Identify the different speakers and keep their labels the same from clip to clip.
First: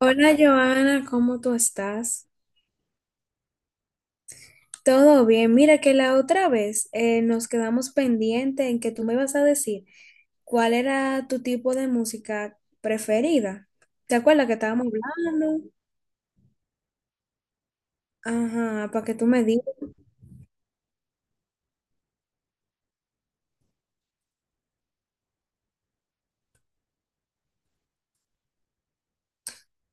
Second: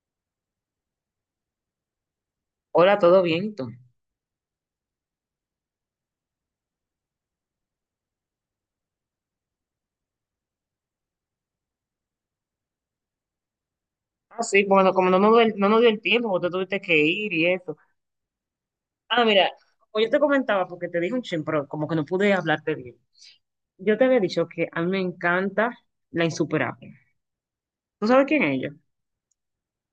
Speaker 1: Hola Joana, ¿cómo tú estás?
Speaker 2: Hola, ¿todo bien? ¿Y tú?
Speaker 1: Todo bien. Mira que la otra vez nos quedamos pendiente en que tú me ibas a decir cuál era tu tipo de música preferida. ¿Te
Speaker 2: Ah,
Speaker 1: acuerdas que
Speaker 2: sí,
Speaker 1: estábamos
Speaker 2: bueno, como
Speaker 1: hablando?
Speaker 2: no nos dio el tiempo, porque tú tuviste que ir y eso.
Speaker 1: Ajá, para que
Speaker 2: Ah,
Speaker 1: tú me
Speaker 2: mira,
Speaker 1: digas.
Speaker 2: como yo te comentaba, porque te dije un chin, pero como que no pude hablarte bien. Yo te había dicho que a mí me encanta La Insuperable. ¿Tú sabes quién es ella?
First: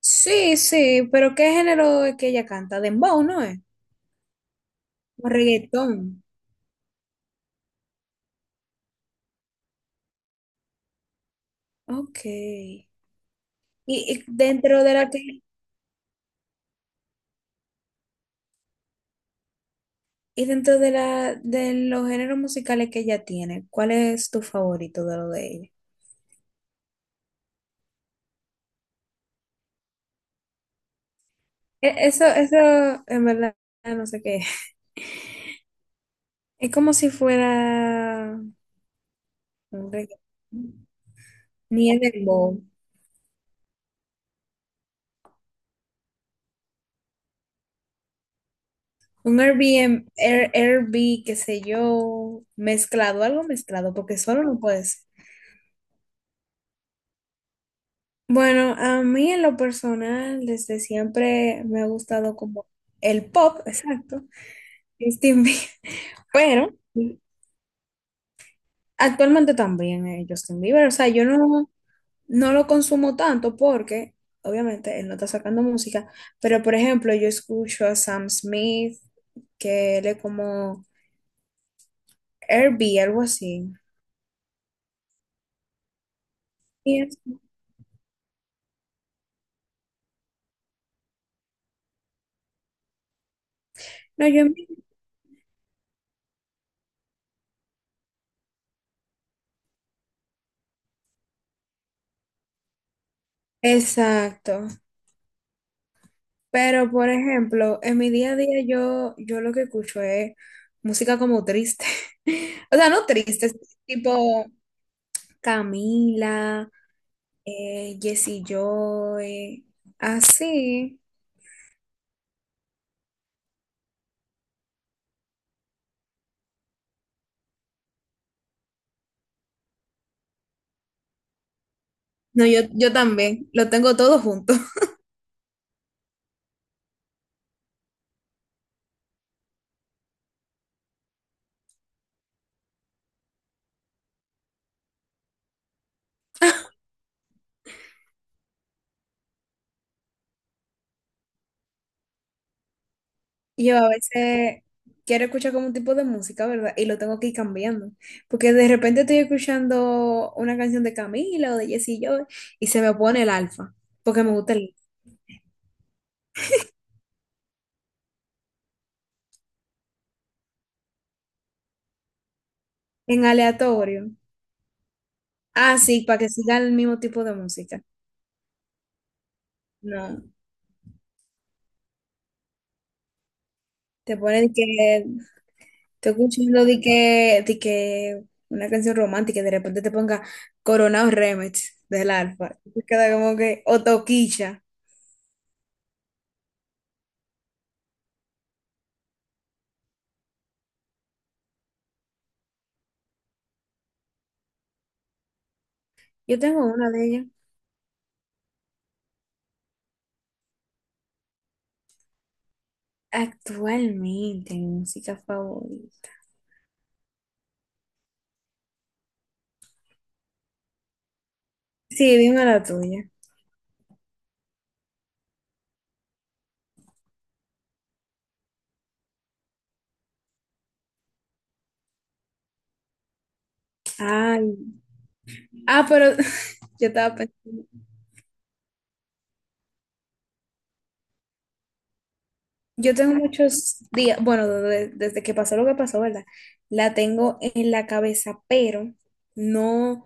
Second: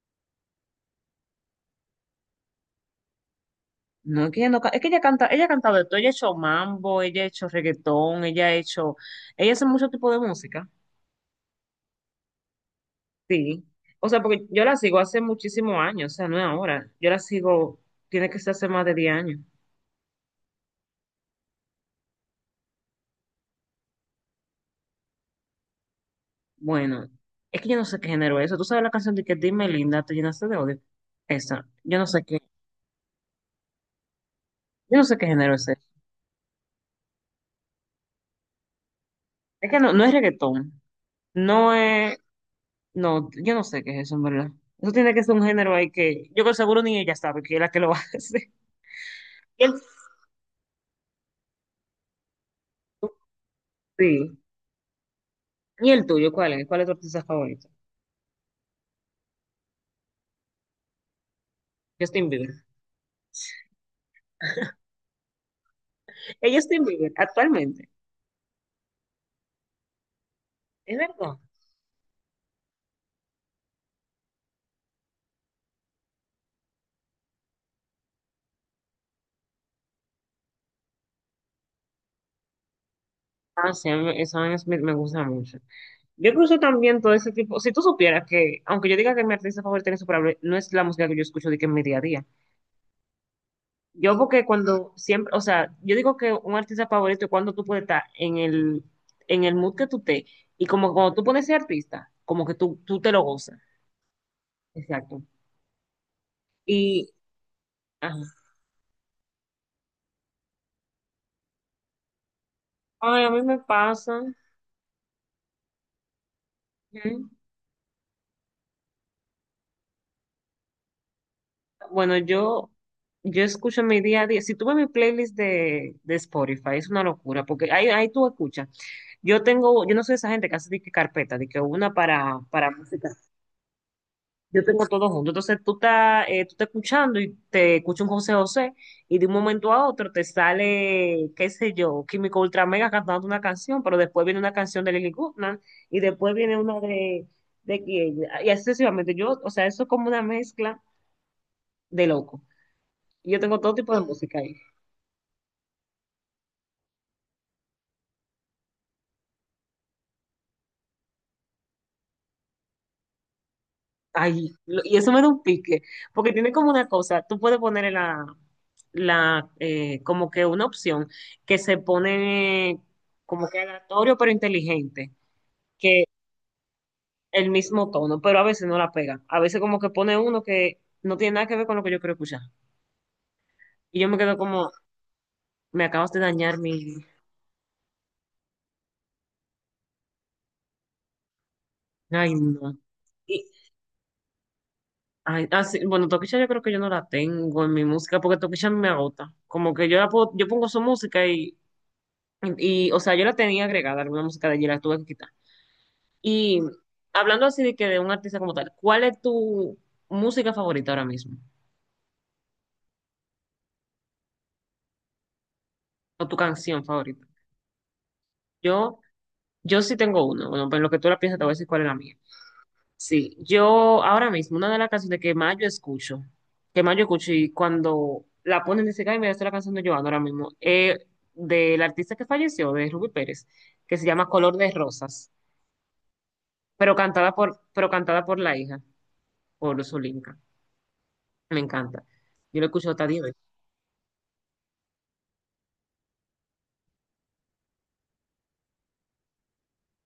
Speaker 1: Sí, sí, pero ¿qué género es que ella canta? Dembow, ¿no es?
Speaker 2: No, es que ella no, ca- es que ella canta,
Speaker 1: O
Speaker 2: ella ha cantado de
Speaker 1: reggaetón.
Speaker 2: todo, ella ha hecho mambo, ella ha hecho reggaetón, ella hace mucho tipo de música,
Speaker 1: Ok.
Speaker 2: sí. O sea,
Speaker 1: Y
Speaker 2: porque yo la
Speaker 1: dentro de
Speaker 2: sigo
Speaker 1: la que,
Speaker 2: hace muchísimos años, o sea, no es ahora. Yo la sigo, tiene que ser hace más de 10 años.
Speaker 1: y dentro de la de los géneros musicales que ella tiene, ¿cuál es tu favorito de lo de ella?
Speaker 2: Bueno, es que yo no sé qué género es eso. ¿Tú sabes la canción de que Dime Linda, te llenaste de odio? Esa,
Speaker 1: Eso, eso en verdad no sé qué es.
Speaker 2: yo no sé qué género es ese.
Speaker 1: Es como si fuera
Speaker 2: Es que
Speaker 1: un
Speaker 2: no, no es reggaetón, no
Speaker 1: ni es
Speaker 2: es,
Speaker 1: dembow,
Speaker 2: no, yo no sé qué es eso, en verdad. Eso tiene que ser un género ahí que yo con seguro ni ella sabe que es la que lo hace.
Speaker 1: un
Speaker 2: Y el,
Speaker 1: Airbnb, Air, Airbnb, qué sé yo, mezclado, algo mezclado, porque
Speaker 2: sí.
Speaker 1: solo no puede ser.
Speaker 2: ¿Y el tuyo cuál es? ¿Cuál es tu artista favorito?
Speaker 1: Bueno, a mí en lo personal, desde siempre me ha
Speaker 2: Justin
Speaker 1: gustado
Speaker 2: Bieber.
Speaker 1: como el pop, exacto, Justin Bieber,
Speaker 2: Es
Speaker 1: pero
Speaker 2: Justin Bieber, actualmente.
Speaker 1: actualmente también Justin Bieber, o
Speaker 2: Es
Speaker 1: sea, yo
Speaker 2: verdad.
Speaker 1: no. No lo consumo tanto porque, obviamente, él no está sacando música, pero por ejemplo, yo escucho a Sam Smith, que él es como Herbie, algo
Speaker 2: Ah,
Speaker 1: así.
Speaker 2: sí, a mí- esa vaina es- me gusta mucho. Yo incluso
Speaker 1: Y
Speaker 2: también todo
Speaker 1: es-
Speaker 2: ese tipo, si tú supieras que, aunque yo diga que mi artista favorita es insuperable, no es la música que yo escucho de que en mi día a día. Yo
Speaker 1: no, yo,
Speaker 2: porque cuando siempre, o sea, yo digo que un artista favorito es cuando tú puedes estar en el mood que tú te, y como cuando tú pones ese artista, como que tú te lo gozas.
Speaker 1: exacto.
Speaker 2: Exacto.
Speaker 1: Pero
Speaker 2: Y,
Speaker 1: por ejemplo, en mi
Speaker 2: ajá.
Speaker 1: día a día yo lo que escucho es música como triste. O sea, no
Speaker 2: Ay, a mí
Speaker 1: triste, es
Speaker 2: me pasa.
Speaker 1: tipo Camila,
Speaker 2: Ujú.
Speaker 1: Jessie Joy, así.
Speaker 2: Bueno, yo escucho en mi día a día. Si tú ves mi playlist de Spotify, es una locura, porque ahí tú escuchas. Yo no soy esa gente que hace de que carpeta, de que una para,
Speaker 1: No,
Speaker 2: para
Speaker 1: yo
Speaker 2: música.
Speaker 1: también, lo tengo todo junto.
Speaker 2: Yo tengo todo junto. Entonces tú estás escuchando y te escucha un José José y de un momento a otro te sale, qué sé yo, Químico Ultra Mega cantando una canción, pero después viene una canción de Lily Goodman y después viene una de quién. Y así sucesivamente. Yo, o sea, eso es como una mezcla de loco. Yo tengo todo
Speaker 1: Yo a
Speaker 2: tipo de música ahí.
Speaker 1: veces quiero escuchar como un tipo de música, ¿verdad? Y lo tengo que ir cambiando. Porque de repente estoy escuchando una canción de Camila o de Jessie Joy y se me pone el alfa. Porque me
Speaker 2: Ay,
Speaker 1: gusta el
Speaker 2: y eso me da un pique, porque tiene como una cosa, tú puedes poner la, como que una opción que se pone
Speaker 1: en
Speaker 2: como que
Speaker 1: aleatorio.
Speaker 2: aleatorio pero inteligente,
Speaker 1: Ah, sí,
Speaker 2: que
Speaker 1: para que siga el mismo tipo de
Speaker 2: el
Speaker 1: música.
Speaker 2: mismo tono, pero a veces no la pega. A veces como que pone
Speaker 1: No.
Speaker 2: uno que no tiene nada que ver con lo que yo quiero escuchar. Y yo
Speaker 1: Te
Speaker 2: me quedo
Speaker 1: pone de
Speaker 2: como,
Speaker 1: que
Speaker 2: me
Speaker 1: estoy
Speaker 2: acabas de dañar
Speaker 1: escuchando de
Speaker 2: mi.
Speaker 1: que, de que una canción romántica y de repente te ponga Coronado Remix del
Speaker 2: Ay,
Speaker 1: alfa. Y
Speaker 2: no.
Speaker 1: te queda como
Speaker 2: Y,
Speaker 1: que, o Toquicha.
Speaker 2: ay, sí, bueno, Toquilla yo creo que yo no la tengo en mi música, porque Toquilla me agota. Como que yo pongo su música y. Y, o sea, yo la tenía agregada, alguna música de allí la tuve que quitar.
Speaker 1: Yo
Speaker 2: Y
Speaker 1: tengo una de ellas.
Speaker 2: hablando así de que de un artista como tal, ¿cuál es tu música favorita ahora mismo?
Speaker 1: Actualmente, mi música favorita.
Speaker 2: ¿O tu canción favorita? Yo, yo sí tengo uno. Bueno, pues en lo que tú la piensas, te voy a decir cuál es la mía.
Speaker 1: Sí, dime la tuya.
Speaker 2: Sí, yo ahora mismo, una de las canciones que más yo escucho, y cuando la ponen, dice, ay, mira, esta es la canción de Joan ahora mismo, del artista que falleció, de Ruby Pérez, que se llama
Speaker 1: Ay.
Speaker 2: Color de Rosas,
Speaker 1: Ah, pero yo estaba pensando.
Speaker 2: pero cantada por la hija, por Solinka. Me encanta. Yo lo escucho
Speaker 1: Yo
Speaker 2: hasta
Speaker 1: tengo
Speaker 2: 10 veces.
Speaker 1: muchos días, bueno, desde que pasó lo que pasó, ¿verdad? La tengo en la cabeza, pero no,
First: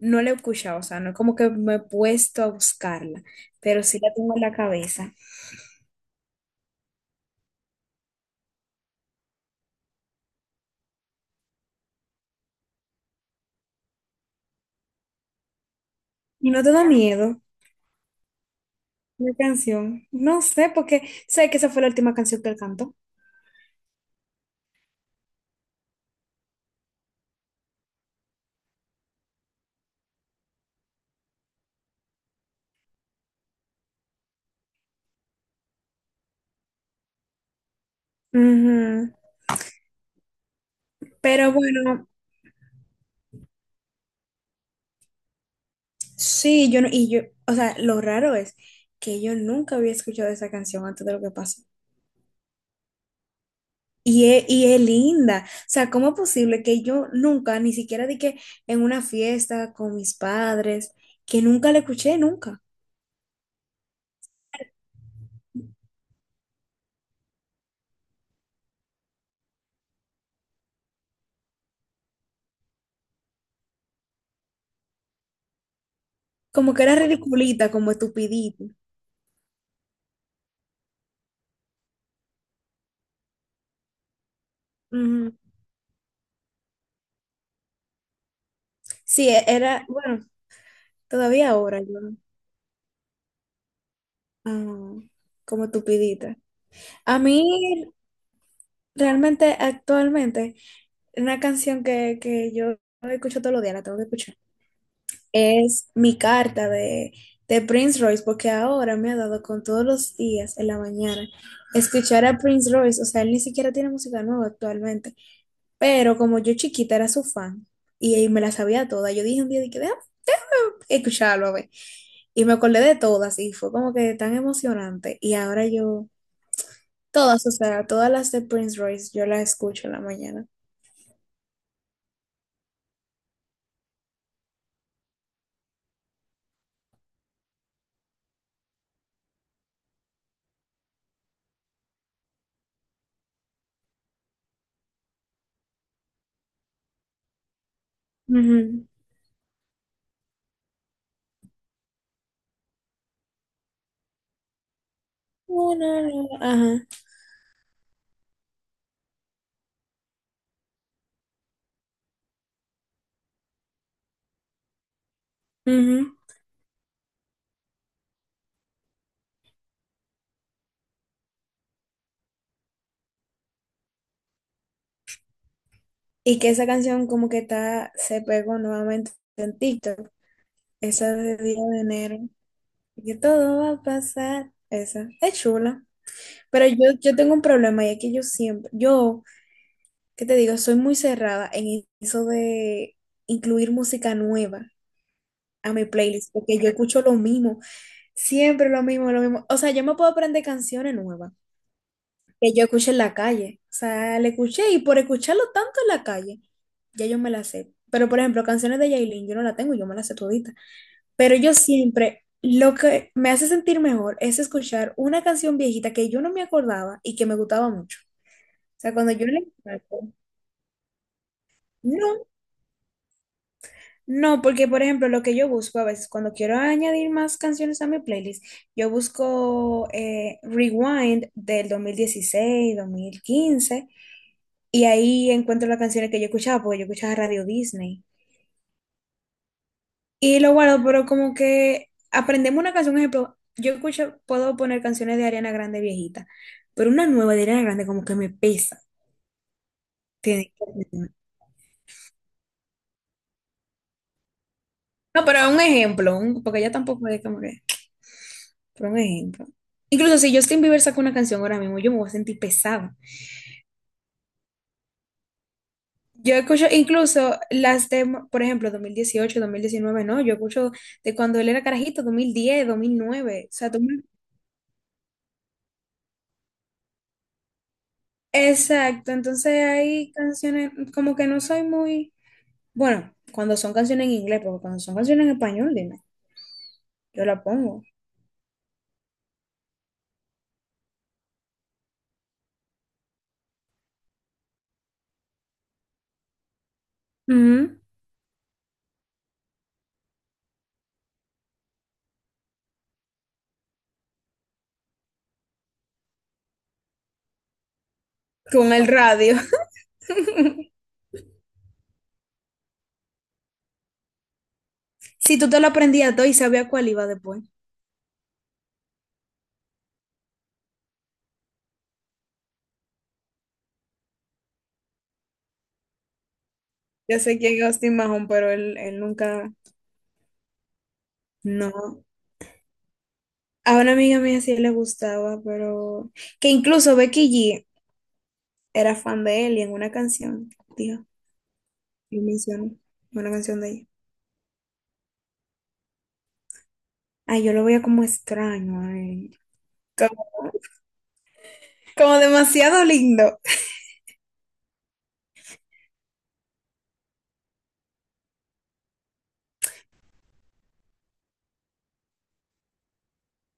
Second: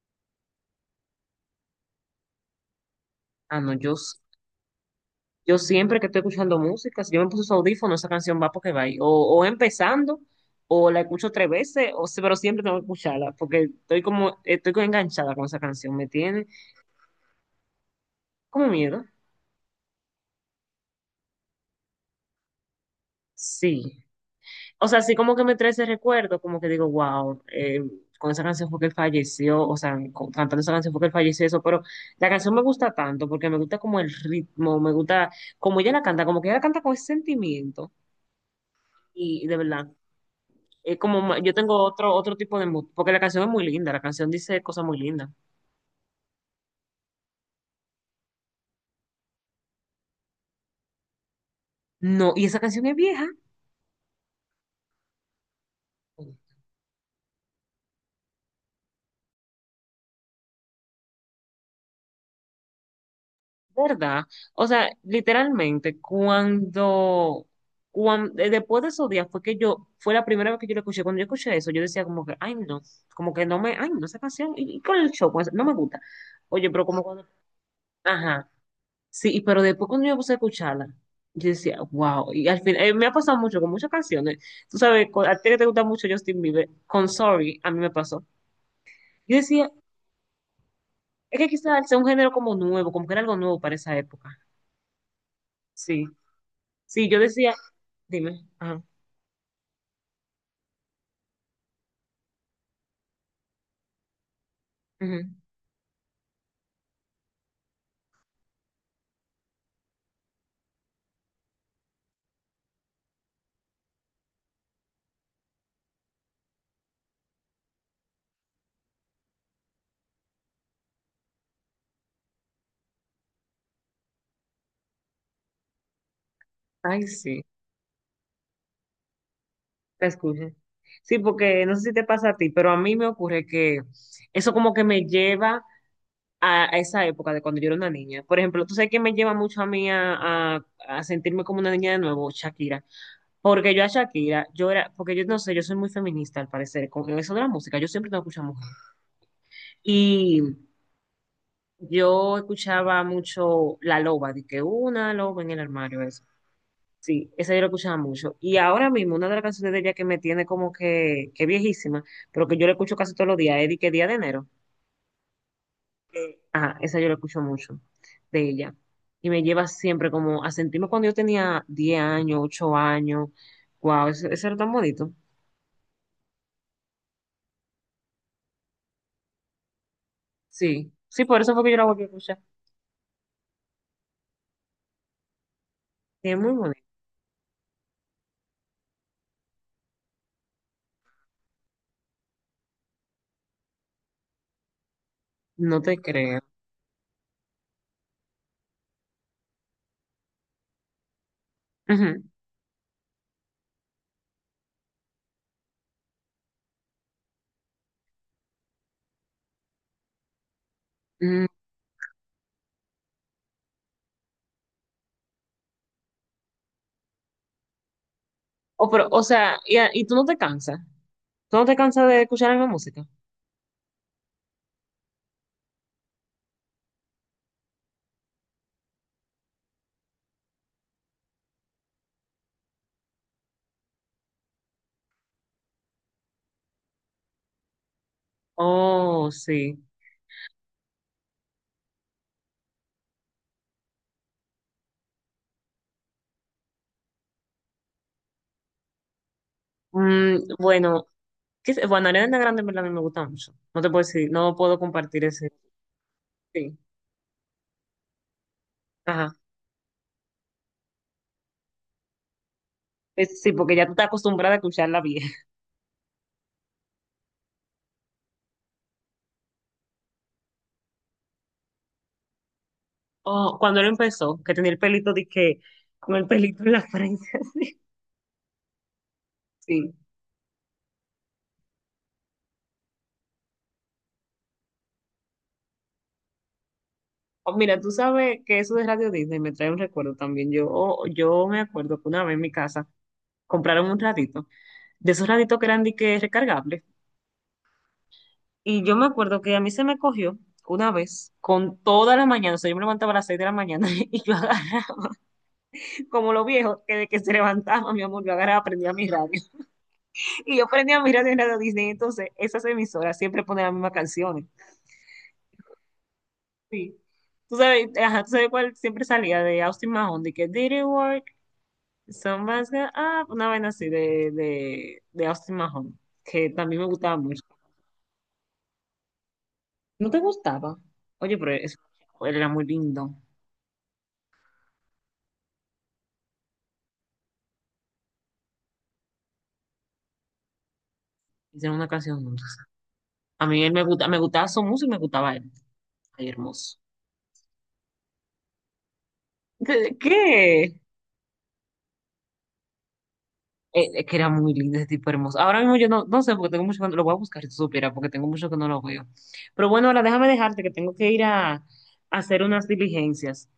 Speaker 1: no la he escuchado, o sea, no es como que me he puesto a buscarla,
Speaker 2: Ah, no,
Speaker 1: pero
Speaker 2: yo,
Speaker 1: sí la
Speaker 2: s-
Speaker 1: tengo en la cabeza.
Speaker 2: yo siempre que estoy escuchando música, si yo me puse su audífono, esa canción va porque va ahí. O empezando, o la escucho tres veces, o, si- pero siempre tengo que escucharla, porque estoy como enganchada con esa canción, me tiene
Speaker 1: ¿Y no te da miedo
Speaker 2: como miedo.
Speaker 1: la canción? No sé, porque sé que esa fue la última canción que él cantó.
Speaker 2: Sí. O sea, sí como que me trae ese recuerdo, como que digo, wow, con esa canción fue que él falleció, o sea, cantando esa canción fue que él falleció, eso, pero la canción me gusta tanto, porque me gusta como el ritmo, me gusta como ella la canta, como que ella la canta con ese sentimiento.
Speaker 1: Ujú.
Speaker 2: Y de verdad, es como,
Speaker 1: Pero
Speaker 2: yo tengo
Speaker 1: bueno,
Speaker 2: otro tipo de mood, porque la canción es muy linda, la canción dice cosas muy lindas.
Speaker 1: sí, yo no, y yo, o sea, lo raro es que yo nunca había escuchado esa canción antes de lo que pasó.
Speaker 2: No, y esa canción es vieja,
Speaker 1: Y es linda. O sea, ¿cómo es posible que yo nunca, ni siquiera de que en una fiesta con mis padres, que nunca la escuché, nunca?
Speaker 2: ¿verdad? O sea, literalmente, cuando después de esos días fue que yo, fue la primera vez que yo la escuché, cuando yo escuché eso, yo decía como que, ay no, como que no me, ay no, esa canción, y con el show, no me gusta. Oye,
Speaker 1: Como que
Speaker 2: pero
Speaker 1: era
Speaker 2: como cuando,
Speaker 1: ridiculita, como
Speaker 2: ajá.
Speaker 1: estupidita.
Speaker 2: Sí, pero después cuando yo puse a escucharla, yo decía, wow, y al final, me ha pasado mucho con muchas canciones. Tú sabes,
Speaker 1: Ujú.
Speaker 2: a ti que te gusta mucho Justin Bieber, con Sorry, a mí me pasó.
Speaker 1: Sí,
Speaker 2: Yo decía,
Speaker 1: era, bueno,
Speaker 2: es que
Speaker 1: todavía ahora
Speaker 2: quizás sea
Speaker 1: yo,
Speaker 2: un género como nuevo, como que era algo nuevo para esa época.
Speaker 1: ah, como
Speaker 2: Sí,
Speaker 1: estupidita.
Speaker 2: sí,
Speaker 1: A
Speaker 2: yo
Speaker 1: mí
Speaker 2: decía, dime, ajá,
Speaker 1: realmente, actualmente, una canción que yo escucho todos los días, la tengo que escuchar,
Speaker 2: ujú.
Speaker 1: es Mi Carta de Prince Royce, porque ahora me ha dado con todos los días en la mañana escuchar a Prince Royce, o sea, él ni siquiera tiene música nueva actualmente, pero como yo chiquita era su fan y me la sabía toda, yo dije un día, dije, déjame escucharlo, a ver, y me acordé de todas y fue como que tan emocionante y ahora yo,
Speaker 2: Ay, sí,
Speaker 1: todas, o sea, todas las de Prince Royce, yo las escucho en la
Speaker 2: te
Speaker 1: mañana.
Speaker 2: escucho. Sí, porque no sé si te pasa a ti, pero a mí me ocurre que eso como que me lleva a esa época de cuando yo era una niña. Por ejemplo, tú sabes que me lleva mucho a mí a sentirme como una niña de nuevo, Shakira. Porque yo a Shakira, yo era, porque yo no sé, yo soy muy feminista al parecer, con eso de la música, yo siempre tengo que escuchar mujer.
Speaker 1: Ujú.
Speaker 2: Y yo escuchaba mucho La Loba, de que una loba en el
Speaker 1: Una,
Speaker 2: armario,
Speaker 1: no,
Speaker 2: eso.
Speaker 1: no, no. Ajá.
Speaker 2: Sí, esa yo la escuchaba mucho. Y ahora mismo, una de las canciones de ella que me tiene como que viejísima, pero que yo la escucho casi todos los días, es de que Día de Enero.
Speaker 1: Ujú.
Speaker 2: Ajá, esa yo la escucho mucho de ella. Y me lleva siempre como a sentirme cuando yo tenía 10 años, 8 años. Wow, eso era tan bonito.
Speaker 1: Y que esa canción como que está, se pegó nuevamente en TikTok.
Speaker 2: Sí,
Speaker 1: Esa
Speaker 2: sí,
Speaker 1: de
Speaker 2: por eso
Speaker 1: Día
Speaker 2: fue que yo
Speaker 1: de
Speaker 2: la volví a
Speaker 1: Enero.
Speaker 2: escuchar.
Speaker 1: Y que todo va a pasar. Esa. Es chula.
Speaker 2: Sí, es muy
Speaker 1: Pero yo,
Speaker 2: bonito.
Speaker 1: yo tengo un problema y es que yo siempre, yo, ¿qué te digo? Soy muy cerrada en eso de incluir música nueva a
Speaker 2: No
Speaker 1: mi
Speaker 2: te
Speaker 1: playlist
Speaker 2: creo.
Speaker 1: porque yo escucho lo mismo. Siempre lo mismo, lo mismo. O sea, yo me puedo aprender canciones nuevas
Speaker 2: Ujú.
Speaker 1: que yo escuché en la calle. O sea, le escuché y por escucharlo tanto en la calle, ya yo me las sé. Pero, por ejemplo, canciones de Yailin, yo no la tengo, yo me las sé todita. Pero
Speaker 2: Mm,
Speaker 1: yo siempre, lo que me hace sentir mejor es escuchar una canción viejita que yo no me acordaba y que me gustaba mucho. O
Speaker 2: O,
Speaker 1: sea,
Speaker 2: pero,
Speaker 1: cuando
Speaker 2: o
Speaker 1: yo
Speaker 2: sea,
Speaker 1: la
Speaker 2: y
Speaker 1: escucho,
Speaker 2: tú no te cansas. ¿Tú no te cansas de
Speaker 1: no.
Speaker 2: escuchar la misma música?
Speaker 1: No, porque por ejemplo, lo que yo busco a veces cuando quiero añadir más canciones a mi playlist, yo busco Rewind del 2016, 2015, y ahí encuentro las canciones que yo escuchaba, porque yo escuchaba Radio Disney.
Speaker 2: Oh, sí.
Speaker 1: Y lo guardo, pero como que aprendemos una canción, ejemplo, yo escucho, puedo poner canciones de Ariana Grande viejita, pero una nueva de Ariana Grande como que me pesa.
Speaker 2: Mm,
Speaker 1: Tiene
Speaker 2: bueno,
Speaker 1: que-
Speaker 2: ¿qué sé? Bueno, Ariana Grande en verdad a mí me gusta mucho. No te puedo decir, no puedo compartir
Speaker 1: No, pero
Speaker 2: ese.
Speaker 1: un ejemplo, porque ella
Speaker 2: Sí,
Speaker 1: tampoco es como que... por un
Speaker 2: ajá.
Speaker 1: ejemplo. Incluso si Justin Bieber saca una canción ahora mismo, yo me voy a sentir pesada.
Speaker 2: Sí, porque ya tú estás acostumbrada a escucharla.
Speaker 1: Yo escucho incluso las de, por ejemplo, 2018 2019 no, yo escucho de cuando él era carajito, 2010 2009 o
Speaker 2: Oh,
Speaker 1: sea,
Speaker 2: cuando
Speaker 1: dos
Speaker 2: él
Speaker 1: mil
Speaker 2: empezó, que tenía el pelito de que, con el pelito en la frente, así.
Speaker 1: exacto, entonces
Speaker 2: Sí.
Speaker 1: hay canciones como que no soy muy, bueno, cuando son canciones en inglés, porque cuando son canciones en español, dime, yo la
Speaker 2: Oh, mira,
Speaker 1: pongo.
Speaker 2: tú sabes que eso de Radio Disney me trae un recuerdo también. Yo me acuerdo que una vez en mi casa compraron un ratito, de esos raditos que eran de que recargables.
Speaker 1: Ujú.
Speaker 2: Y yo me acuerdo que a mí se me cogió una vez con toda la mañana. O sea, yo me levantaba a las seis de la mañana y yo agarraba, como los viejos, que de que se levantaba, mi amor, yo agarraba,
Speaker 1: Con el
Speaker 2: prendía mi radio.
Speaker 1: radio.
Speaker 2: Y yo prendía mi radio en Radio Disney. Entonces, esas emisoras siempre ponen las mismas canciones.
Speaker 1: Si tú te lo aprendías todo y sabías cuál
Speaker 2: Sí.
Speaker 1: iba después.
Speaker 2: Tú sabes, ajá, tú sabes cuál siempre salía de Austin Mahone, de que Did it work? Somebody's got up", una vaina así de Austin Mahone, que también me gustaba
Speaker 1: Ya sé
Speaker 2: mucho.
Speaker 1: quién es Austin Mahon, pero él nunca,
Speaker 2: ¿No te gustaba? Oye, pero eso,
Speaker 1: no.
Speaker 2: él era muy lindo.
Speaker 1: A una amiga mía sí le gustaba, pero que incluso Becky G era fan de él y en una canción, dijo,
Speaker 2: Hicieron una
Speaker 1: él
Speaker 2: canción juntos.
Speaker 1: mencionó una
Speaker 2: A
Speaker 1: canción
Speaker 2: mí
Speaker 1: de
Speaker 2: él
Speaker 1: ella.
Speaker 2: me gustaba su música y me gustaba él. Ay, hermoso.
Speaker 1: Ay, yo lo veía como extraño, a él,
Speaker 2: ¿Qué?
Speaker 1: como,
Speaker 2: ¿Qué?
Speaker 1: como demasiado lindo.
Speaker 2: Es que era muy lindo ese tipo hermoso. Ahora mismo yo no, no sé porque tengo mucho que lo voy a buscar si tú supieras, porque tengo mucho que no lo veo. Pero bueno, ahora déjame dejarte que tengo que ir a hacer unas diligencias.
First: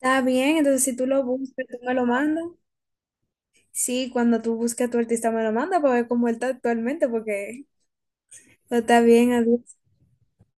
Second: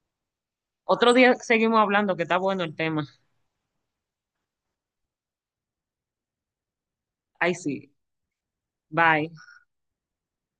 Speaker 1: Está bien, entonces si tú
Speaker 2: Otro
Speaker 1: lo
Speaker 2: día
Speaker 1: buscas, tú
Speaker 2: seguimos
Speaker 1: me lo
Speaker 2: hablando, que está
Speaker 1: mandas.
Speaker 2: bueno el tema.
Speaker 1: Sí, cuando tú busques a tu artista, me lo mandas para ver cómo él está actualmente,
Speaker 2: Ay,
Speaker 1: porque
Speaker 2: sí.
Speaker 1: está
Speaker 2: Bye.
Speaker 1: bien, adiós.